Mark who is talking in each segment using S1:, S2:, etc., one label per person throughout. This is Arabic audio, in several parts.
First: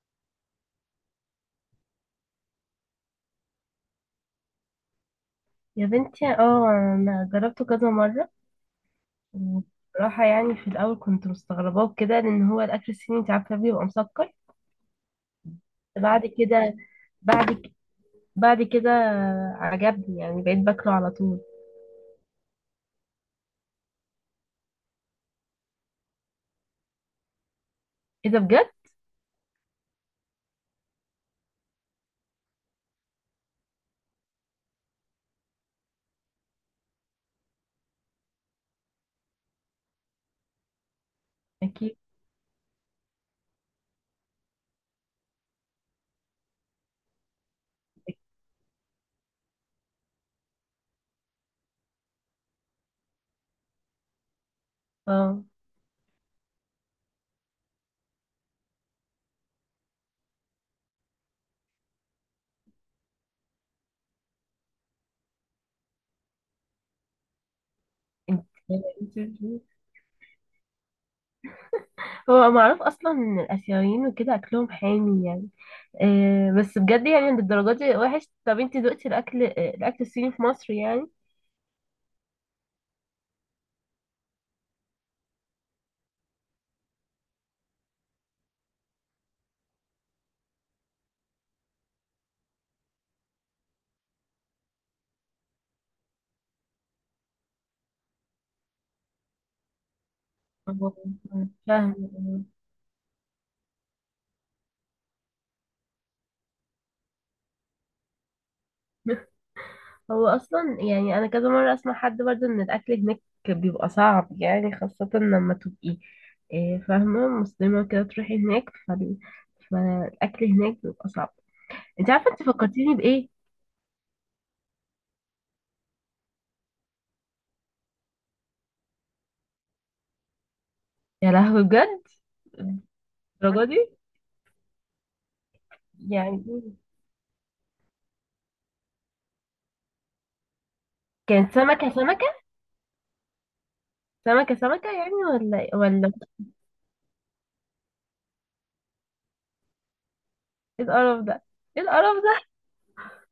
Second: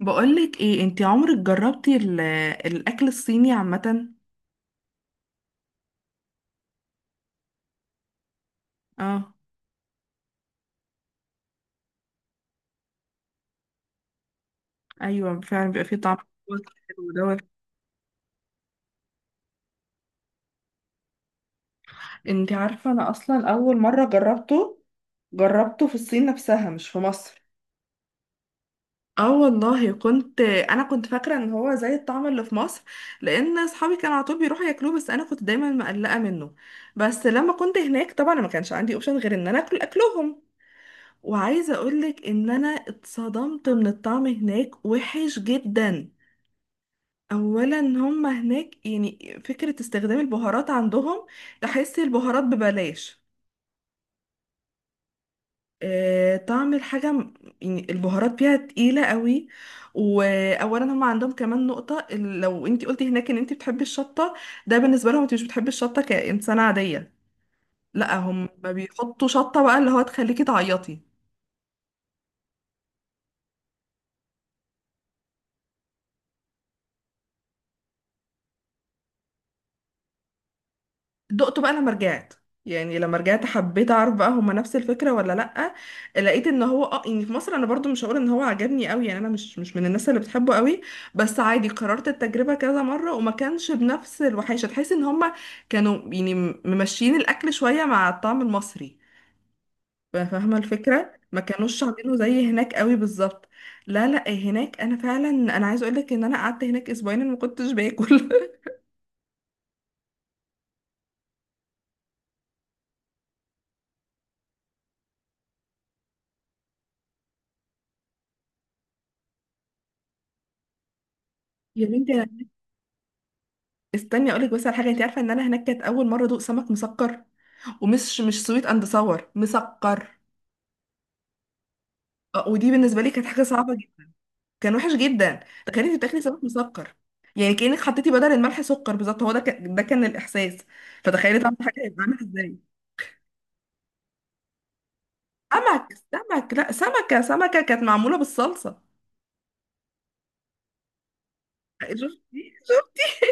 S1: بقولك ايه؟ انتي عمرك جربتي الاكل الصيني عامة؟
S2: يا بنتي، اه، انا جربته كذا مره.
S1: اه،
S2: وبصراحه يعني في الاول كنت مستغرباه كده لان هو الاكل الصيني انت عارفه بيبقى مسكر.
S1: ايوه فعلا بيبقى فيه طعم
S2: بعد كده
S1: حلو دوت.
S2: بعد ك- بعد كده عجبني يعني بقيت باكله على طول.
S1: انتي عارفة، انا اصلا اول مرة جربته جربته في الصين نفسها، مش في مصر.
S2: ايه ده بجد؟
S1: اه والله، كنت انا فاكرة ان هو زي الطعم اللي في مصر، لان اصحابي كانوا على طول بيروحوا ياكلوه، بس انا كنت دايما مقلقة منه. بس لما كنت هناك طبعا ما كانش عندي اوبشن غير ان انا اكل اكلهم. وعايزة
S2: اكيد.
S1: اقولك ان انا اتصدمت من الطعم هناك، وحش جدا. اولا هم هناك، يعني فكرة استخدام البهارات عندهم، تحس البهارات ببلاش.
S2: اه.
S1: آه، طعم الحاجة م- يعني البهارات فيها تقيلة قوي. وأولا هم عندهم كمان نقطة لو انتي قلتي هناك ان انتي بتحبي الشطة، ده بالنسبة لهم انتي مش بتحبي الشطة كإنسانة عادية، لا
S2: انت،
S1: هم بيحطوا شطة بقى اللي هو تخليكي تعيطي.
S2: هو معروف اصلا ان الاسيويين وكده اكلهم حامي يعني. آه، بس بجد يعني للدرجه دي وحش؟ طب انت دقتي الاكل الصيني في مصر يعني؟
S1: دقته بقى لما رجعت. يعني لما رجعت حبيت اعرف بقى هما نفس الفكره ولا لا. لقيت ان هو اه يعني في مصر انا برضو مش هقول ان هو عجبني قوي، يعني انا مش من الناس اللي بتحبه قوي. بس عادي، قررت التجربه كذا مره وما كانش بنفس الوحشه، تحس ان هما كانوا يعني ممشيين الاكل شويه مع الطعم المصري. فاهمه الفكره؟ ما
S2: آه،
S1: كانوش عاملينه
S2: فاهمة.
S1: زي هناك قوي بالظبط. لا لا هناك انا فعلا، انا عايزه اقول لك ان انا قعدت هناك اسبوعين أنا ما كنتش باكل
S2: هو اصلا يعني انا كذا مره اسمع حد برضه ان الاكل هناك بيبقى صعب يعني، خاصه لما تبقي، فاهمه، مسلمه كده تروحي هناك فالاكل هناك بيبقى صعب.
S1: يا
S2: انت
S1: بنتي،
S2: عارفه انت فكرتيني بايه؟
S1: استني اقولك بس على حاجه. انت عارفه ان انا هناك كانت اول مره ادوق سمك مسكر؟ ومش مش سويت اند صور مسكر.
S2: يا لهوي، بجد!
S1: آه، ودي بالنسبه لي كانت حاجه
S2: الدرجه
S1: صعبه
S2: دي
S1: جدا. كان وحش جدا. تخيلي انت بتاكلي
S2: يعني!
S1: سمك مسكر. يعني كانك حطيتي بدل الملح سكر بالظبط، هو ده كان، ده كان الاحساس. فتخيلي
S2: كانت
S1: طعم الحاجه
S2: سمكه
S1: هيبقى عامل
S2: سمكه
S1: ازاي.
S2: سمكه سمكه يعني ولا إيه؟
S1: سمك،
S2: ولا؟
S1: سمك. لا، سمكه سمكه كانت معموله بالصلصه.
S2: ايه القرف ده! ايه القرف ده!
S1: شفتي؟ شفتي؟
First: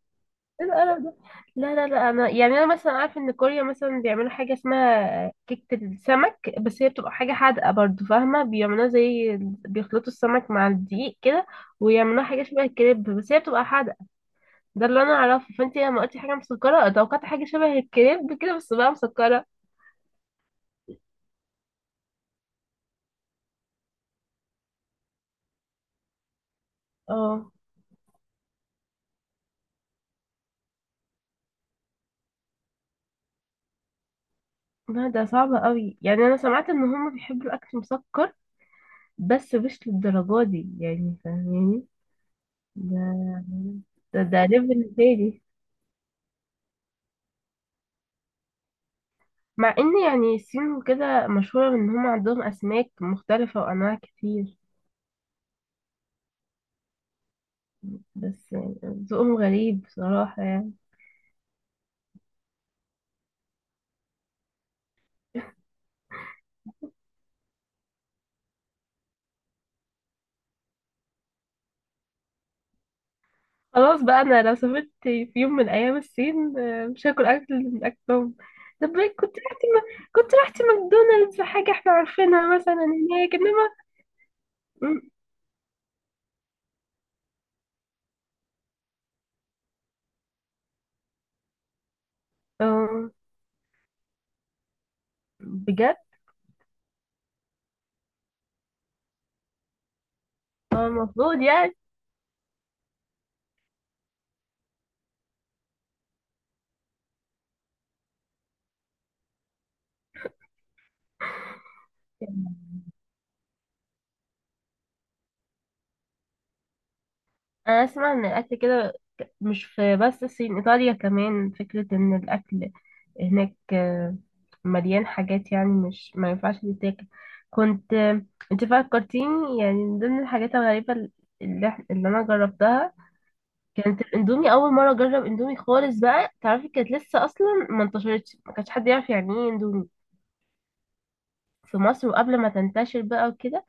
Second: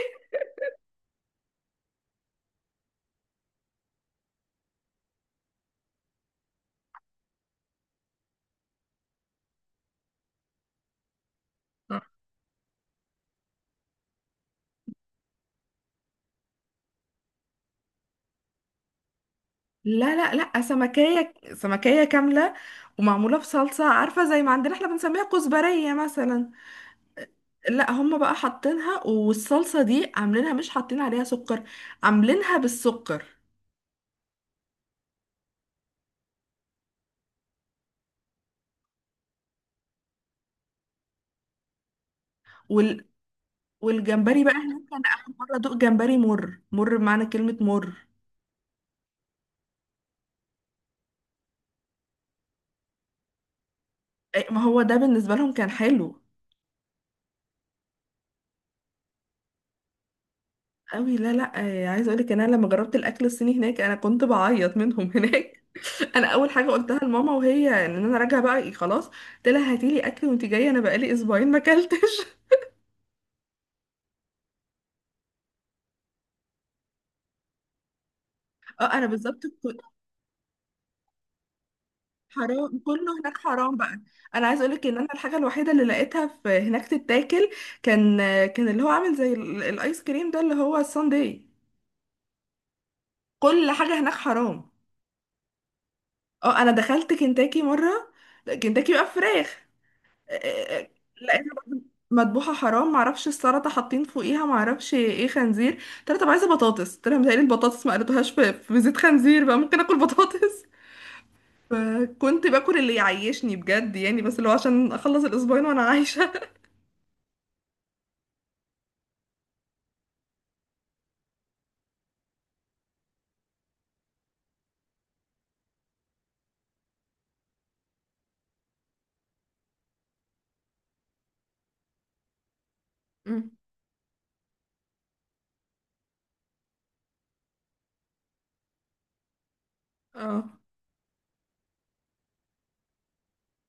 S2: ايه القرف ده! لا، لا، لا، انا يعني انا مثلا عارفه ان كوريا مثلا بيعملوا حاجه اسمها كيكه السمك، بس هي بتبقى حاجه حادقه برضو، فاهمه؟ بيعملوها زي، بيخلطوا السمك مع الدقيق كده ويعملوها حاجه شبه الكريب، بس هي بتبقى حادقه. ده اللي انا اعرفه، فانت لما قلتي حاجه مسكره توقعت حاجه شبه الكريب كده بس بقى مسكره.
S1: لا، لا، لا، سمكية سمكية كاملة، ومعمولة بصلصة، عارفة زي ما عندنا احنا بنسميها كزبرية مثلا.
S2: اه.
S1: لا هم بقى حاطينها والصلصة دي عاملينها، مش حاطين عليها سكر، عاملينها بالسكر.
S2: لا، ده صعب قوي، يعني انا سمعت ان هم بيحبوا الاكل مسكر بس مش للدرجه دي يعني، فاهماني؟ ده
S1: وال...
S2: ده
S1: والجمبري بقى
S2: ليفل
S1: هناك كان
S2: تاني.
S1: آخر مرة دوق جمبري مر، مر بمعنى كلمة مر.
S2: مع ان يعني الصين وكده مشهورة ان هم عندهم اسماك مختلفة وانواع
S1: إيه،
S2: كتير،
S1: ما هو ده بالنسبة لهم كان حلو
S2: بس يعني ذوقهم غريب بصراحة يعني.
S1: قوي. لا لا، إيه، عايزة اقولك ان انا لما جربت الاكل الصيني هناك انا كنت بعيط منهم هناك. انا اول حاجة قلتها لماما وهي ان انا راجعة بقى، إيه، خلاص قلت لها هاتيلي اكل وانت جاية، انا بقالي اسبوعين ما اكلتش.
S2: خلاص بقى، انا لو سافرت في يوم من الايام الصين، مش هاكل اكل من اكلهم. طب
S1: اه انا
S2: كنت
S1: بالظبط.
S2: رحت م... كنت رحت ماكدونالدز، حاجة احنا عارفينها مثلا
S1: حرام كله
S2: هناك؟
S1: هناك،
S2: انما
S1: حرام بقى. انا عايز اقولك ان انا
S2: م-
S1: الحاجه الوحيده اللي لقيتها في هناك تتاكل كان، كان اللي هو عامل زي الايس كريم ده اللي هو الساندي.
S2: آه،
S1: كل حاجه هناك حرام.
S2: بجد.
S1: اه انا دخلت كنتاكي مره. كنتاكي بقى فراخ. آه، آه، آه،
S2: المفروض
S1: لقيتها برضه مذبوحه حرام، معرفش السلطه حاطين فوقيها معرفش ايه خنزير. قلت لها طب عايزه بطاطس، قلت لها متهيألي البطاطس ما قلتوهاش في زيت خنزير، بقى ممكن اكل بطاطس.
S2: يعني
S1: فكنت باكل اللي يعيشني بجد يعني، بس اللي هو عشان اخلص الاسبوعين وانا عايشه.
S2: انا اسمع ان الاكل كده، مش في بس الصين، ايطاليا كمان، فكرة ان الاكل هناك مليان حاجات يعني مش، ما ينفعش تتاكل. كنت آه، انت فكرتيني يعني من ضمن الحاجات الغريبة اللي انا جربتها
S1: مم.
S2: كانت الاندومي. اول مرة اجرب اندومي خالص بقى، تعرفي، كانت لسه اصلا ما انتشرتش، ما كانش حد يعرف يعني ايه اندومي
S1: اه.
S2: في مصر. وقبل ما تنتشر بقى وكده،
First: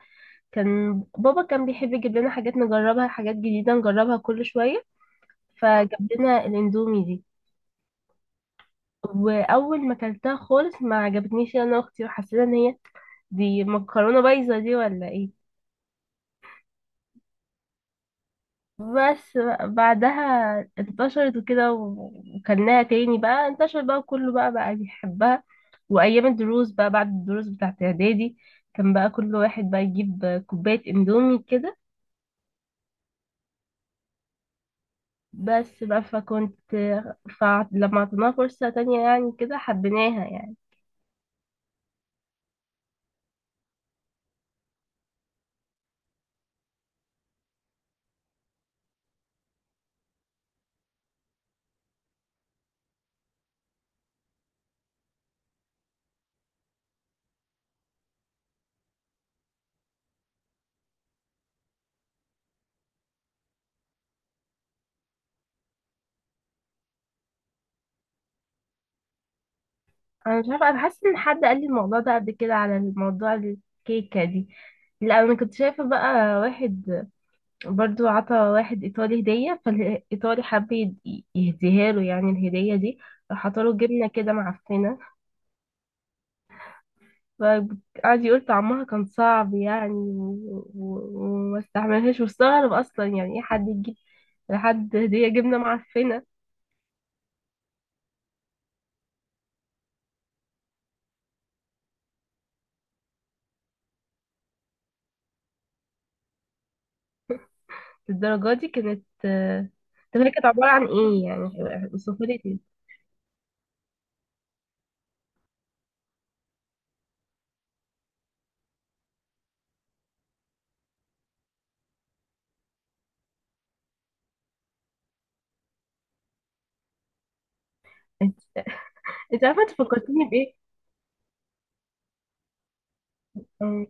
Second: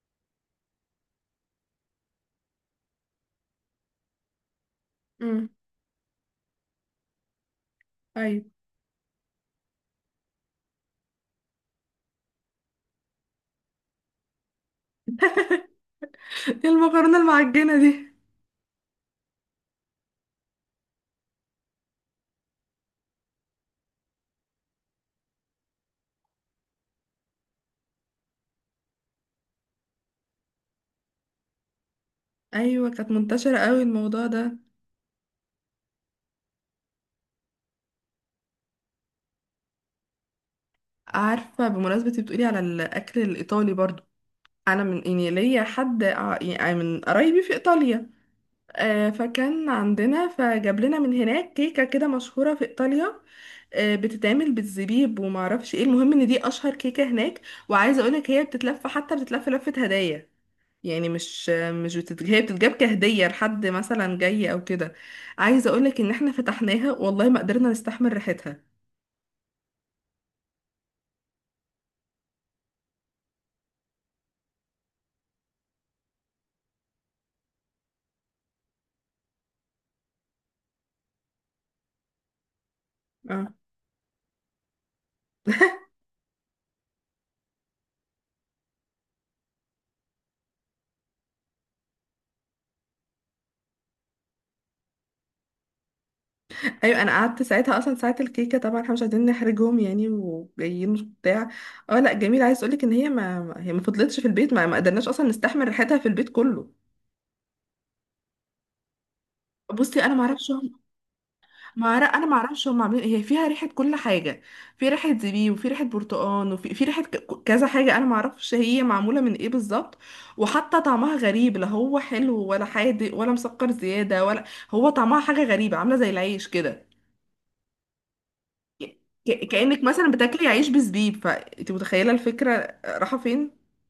S2: كان بابا كان بيحب يجيب لنا حاجات نجربها، حاجات جديدة نجربها كل شوية.
S1: مم.
S2: فجاب لنا الاندومي دي،
S1: ايوه.
S2: واول ما اكلتها خالص ما عجبتنيش انا واختي، وحسينا ان هي دي مكرونه بايظه دي ولا ايه.
S1: المكرونه المعجنه دي؟
S2: بس بقى بعدها انتشرت وكده وكلناها تاني، بقى انتشر بقى كله بقى بيحبها. وايام الدروس بقى، بعد الدروس بتاعت اعدادي، كان بقى كل واحد بقى يجيب كوبايه اندومي كده.
S1: ايوه كانت منتشره قوي الموضوع ده.
S2: بس بقى، فلما عطيناها فرصه تانية يعني كده حبيناها يعني.
S1: عارفه، بمناسبه إنتي بتقولي على الاكل الايطالي برضو، انا من يعني ليا حد يعني من قرايبي في ايطاليا. آه، فكان عندنا، فجاب لنا من هناك كيكه كده مشهوره في ايطاليا. آه، بتتعمل بالزبيب وما اعرفش ايه، المهم ان دي اشهر كيكه هناك. وعايزه اقولك هي بتتلف، حتى بتتلف لفه هدايا. يعني مش مش بتت... هي بتتجاب كهدية لحد مثلا جاي او كده. عايزة اقولك ان احنا فتحناها والله ما قدرنا نستحمل ريحتها.
S2: انا مش عارفه، انا حاسه ان حد قال لي الموضوع ده قبل كده، على الموضوع الكيكه دي. لا، انا كنت شايفه بقى واحد برضو عطى واحد ايطالي هديه، فالايطالي حب يهديها له، يعني الهديه دي راح
S1: اه.
S2: عطاله جبنه كده معفنه. فقعد يقول طعمها كان صعب يعني وما استحملهاش، واستغرب اصلا يعني ايه حد يجيب لحد هديه جبنه معفنه.
S1: ايوه انا قعدت ساعتها اصلا ساعة الكيكة، طبعا احنا مش عايزين نحرجهم يعني وجايين بتاع. اه لا جميل. عايز اقولك ان هي هي ما فضلتش في البيت، ما قدرناش اصلا نستحمل ريحتها في البيت كله.
S2: للدرجه دي كانت؟ آه.
S1: بصي انا
S2: طب
S1: ما
S2: هي كانت
S1: اعرفش.
S2: عباره عن ايه يعني؟
S1: ما أعرف- انا
S2: وصفها
S1: ما
S2: لي.
S1: اعرفش هم عاملين إيه. هي فيها ريحه كل حاجه. في ريحه زبيب وفي ريحه برتقان وفي ريحه كذا حاجه، انا ما اعرفش هي معموله من ايه بالظبط. وحتى طعمها غريب، لا هو حلو ولا حادق ولا مسكر زياده ولا، هو طعمها حاجه غريبه عامله زي العيش كده. ك-
S2: انت عارفه انت
S1: كانك مثلا
S2: فكرتيني
S1: بتاكلي
S2: بايه؟
S1: عيش بزبيب، فانت متخيله الفكره رايحه فين.
S2: أم،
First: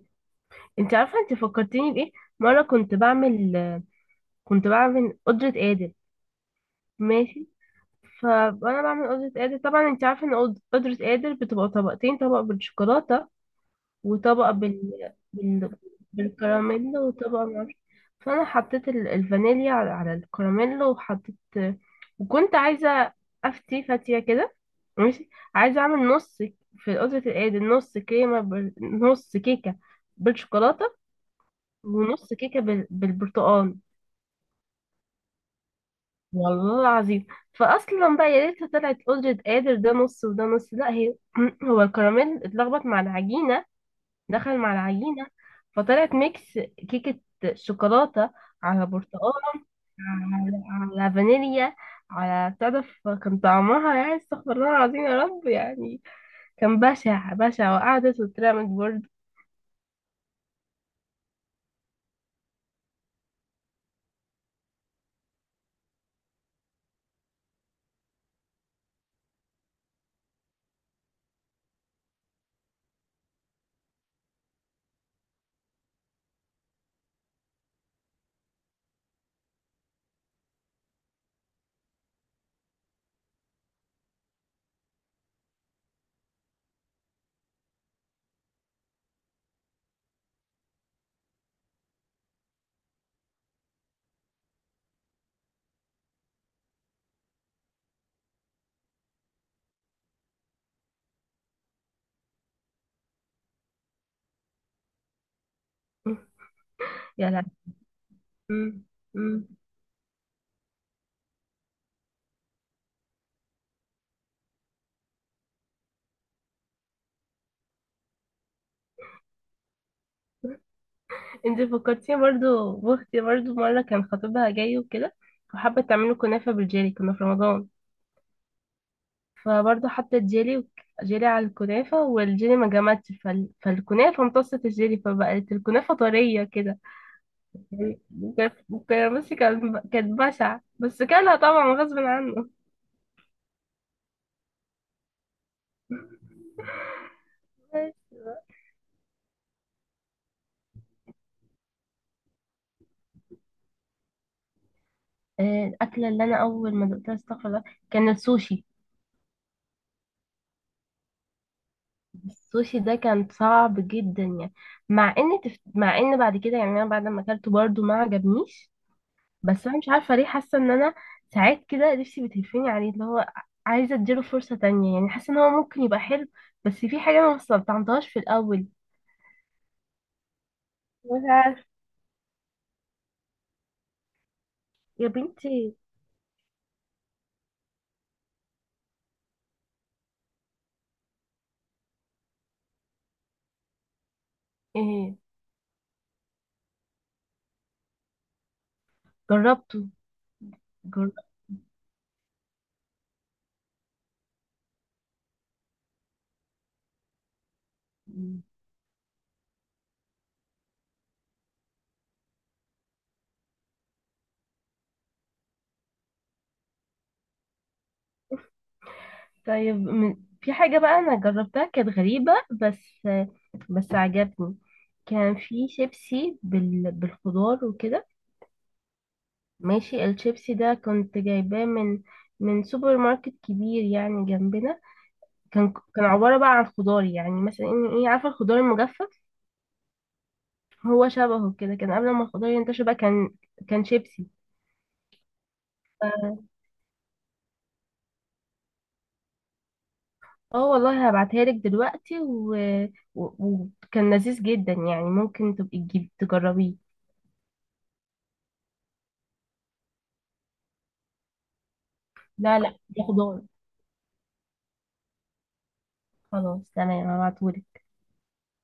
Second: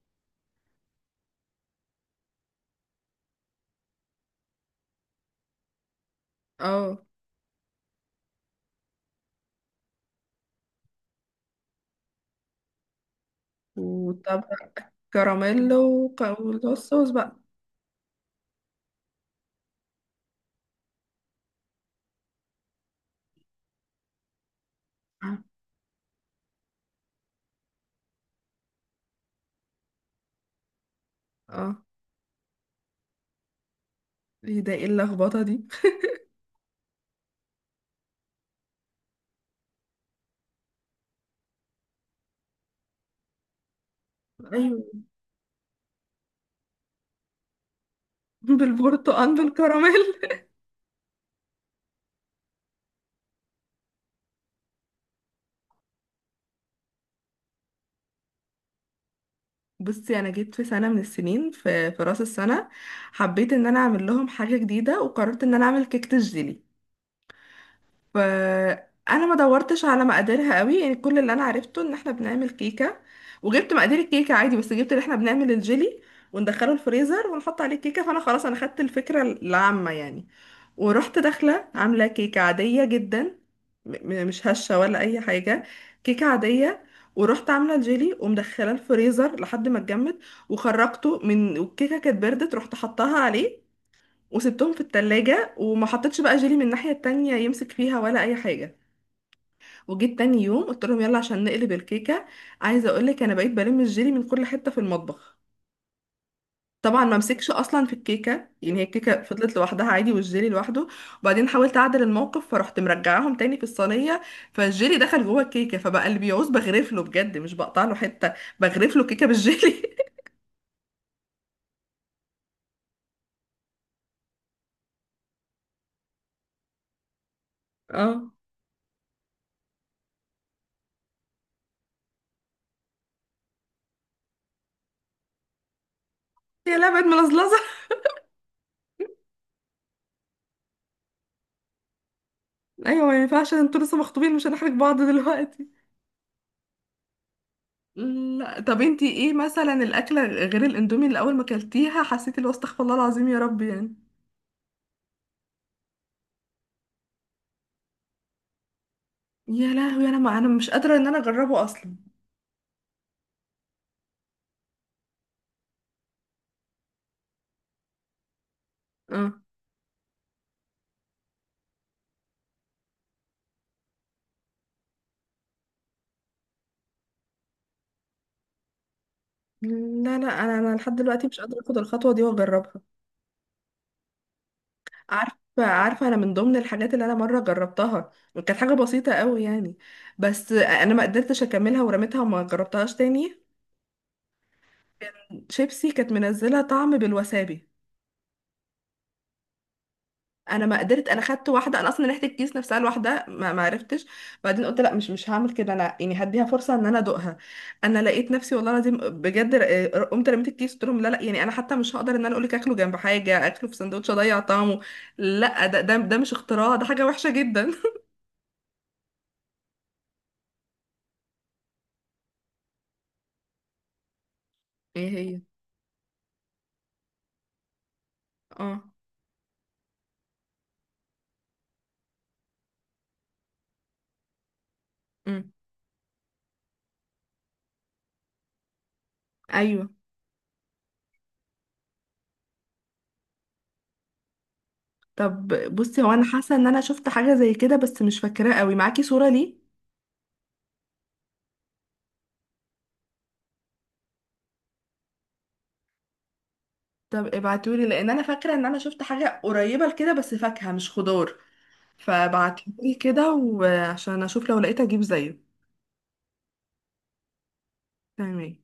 S2: انت عارفه انت فكرتيني بايه. مره كنت بعمل قدره قادر،
S1: اه.
S2: ماشي؟ فانا بعمل قدره قادر، طبعا انت عارفه ان قدره قادر بتبقى طبقتين، طبق بالشوكولاته وطبقه
S1: وطبق كراميلو
S2: بالكراميل،
S1: والصوص بقى.
S2: وطبقه معرفش. فانا حطيت الفانيليا على الكراميل وحطيت، وكنت عايزه افتي فاتيه كده ماشي، عايزه اعمل نص في قدره القادر، نص كريمه نص كيكه بالشوكولاته
S1: اه.
S2: ونص كيكة بالبرتقال.
S1: ايه ده؟ ايه اللخبطه دي؟
S2: والله العظيم، فأصلا بقى يا ريتها طلعت قدرة قادر، ده نص وده نص، لا هي هو الكراميل اتلخبط مع العجينة، دخل مع
S1: ايوه.
S2: العجينة، فطلعت ميكس كيكة شوكولاتة على برتقال
S1: بالبرتقال بالكراميل.
S2: على, على فانيليا، على، تعرف كان طعمها يعني استغفر الله العظيم يا رب يعني. كان بشع بشع، وقعدت واترمت برضه.
S1: بصي انا جيت في سنه من السنين في راس السنه حبيت ان انا اعمل لهم حاجه جديده، وقررت ان انا اعمل كيكه الجيلي. فانا ما دورتش على مقاديرها قوي، يعني كل اللي انا عرفته ان احنا بنعمل كيكه. وجبت مقادير الكيكه عادي، بس جبت اللي احنا بنعمل الجيلي وندخله الفريزر ونحط عليه الكيكه، فانا خلاص انا خدت الفكره العامه يعني. ورحت داخلة عاملة كيكة عادية جدا، مش هشة ولا أي حاجة، كيكة عادية. ورحت عاملة الجيلي ومدخلة الفريزر لحد ما اتجمد، وخرجته من، والكيكة كانت بردت رحت حطاها عليه، وسبتهم في التلاجة، وما حطيتش بقى جيلي من الناحية التانية يمسك فيها ولا أي حاجة. وجيت تاني يوم قلت لهم يلا عشان نقلب الكيكة. عايزة أقولك أنا بقيت بلم الجيلي من كل حتة في المطبخ. طبعا ما
S2: يا
S1: مسكش اصلا في الكيكه، يعني هي الكيكه
S2: لا!
S1: فضلت لوحدها عادي والجيلي لوحده. وبعدين حاولت اعدل الموقف فرحت مرجعاهم تاني في الصينيه، فالجيلي دخل جوه الكيكه، فبقى اللي بيعوز بغرف له بجد، مش بقطع له حته، بغرف له كيكه بالجيلي.
S2: انت فكرتيني برضو بأختي، برضو مرة كان خطيبها جاي وكده وحابة تعمله كنافة بالجيلي، كنا في رمضان.
S1: اه.
S2: فبرضو حطت جيلي على الكنافة، والجيلي ما جمدش فالكنافة امتصت الجيلي، فبقت الكنافة طرية
S1: يا
S2: كده
S1: لا بقت ملزلزه.
S2: يعني. كان، بصي، كانت بشعة بس كانها طبعا غصب عنه.
S1: ايوه ما ينفعش، انتوا لسه مخطوبين مش هنحرج بعض دلوقتي. لا طب انتي ايه مثلا الاكله غير الاندومي اللي اول ما اكلتيها حسيتي اللي هو استغفر الله العظيم يا رب يعني؟
S2: آه، الأكلة اللي أنا أول ما دقتها استغفر الله كان السوشي.
S1: يا لهوي، انا ما، انا مش قادره ان انا اجربه اصلا.
S2: السوشي ده كان صعب جدا يعني، مع ان مع ان بعد كده يعني انا بعد ما اكلته برضو ما عجبنيش.
S1: اه.
S2: بس انا مش عارفه ليه، حاسه ان انا ساعات كده نفسي بتهفني عليه، اللي هو عايزه اديله فرصه تانية يعني، حاسه ان هو ممكن يبقى حلو. بس في حاجه انا ما استلطعمتهاش في الاول.
S1: لا لا، انا لحد
S2: مش
S1: دلوقتي مش قادره
S2: عارف.
S1: اخد الخطوه دي واجربها.
S2: يا
S1: عارفه
S2: بنتي.
S1: عارفه انا من ضمن الحاجات اللي انا مره جربتها وكانت حاجه بسيطه قوي يعني، بس انا ما قدرتش اكملها ورميتها وما جربتها تاني.
S2: ايه؟
S1: شيبسي كانت منزله طعم بالوسابي.
S2: جربته.
S1: انا ما قدرت، انا
S2: جربت.
S1: خدت واحده، انا اصلا ريحه الكيس نفسها لوحدها ما عرفتش. بعدين قلت لا، مش هعمل كده انا يعني، هديها فرصه ان انا ادوقها. انا لقيت نفسي والله العظيم بجد قمت رميت الكيس، قلت لهم لا لا، يعني انا حتى مش هقدر ان انا اقول لك اكله جنب حاجه اكله في سندوتش اضيع طعمه. لا، ده مش اختراع، ده حاجه وحشه جدا.
S2: طيب في حاجه بقى انا جربتها كانت غريبه، بس عجبني.
S1: ايه
S2: كان
S1: هي؟
S2: في شيبسي بالخضار وكده
S1: اه.
S2: ماشي. الشيبسي ده كنت جايباه من سوبر ماركت كبير يعني جنبنا.
S1: امم.
S2: كان، عبارة بقى عن خضار، يعني مثلا ايه، عارفة الخضار المجفف؟
S1: ايوه.
S2: هو شبهه كده، كان قبل ما الخضار ينتشر بقى كان شيبسي.
S1: طب بصي، هو انا
S2: اه.
S1: حاسه ان انا شفت حاجه زي كده بس مش فاكراه قوي، معاكي صوره ليه؟
S2: آه، والله هبعتها لك دلوقتي، وكان وكان لذيذ جدا يعني، ممكن تبقي تجيب تجربيه.
S1: طب ابعتولي، لان انا فاكره ان انا شفت حاجه قريبه لكده بس فاكهه مش خضار،
S2: لا، لا،
S1: فبعتهولي
S2: ده
S1: كده
S2: خضار.
S1: وعشان اشوف لو لقيت اجيب زيه.
S2: خلاص تمام، هبعتهولك.
S1: تمام.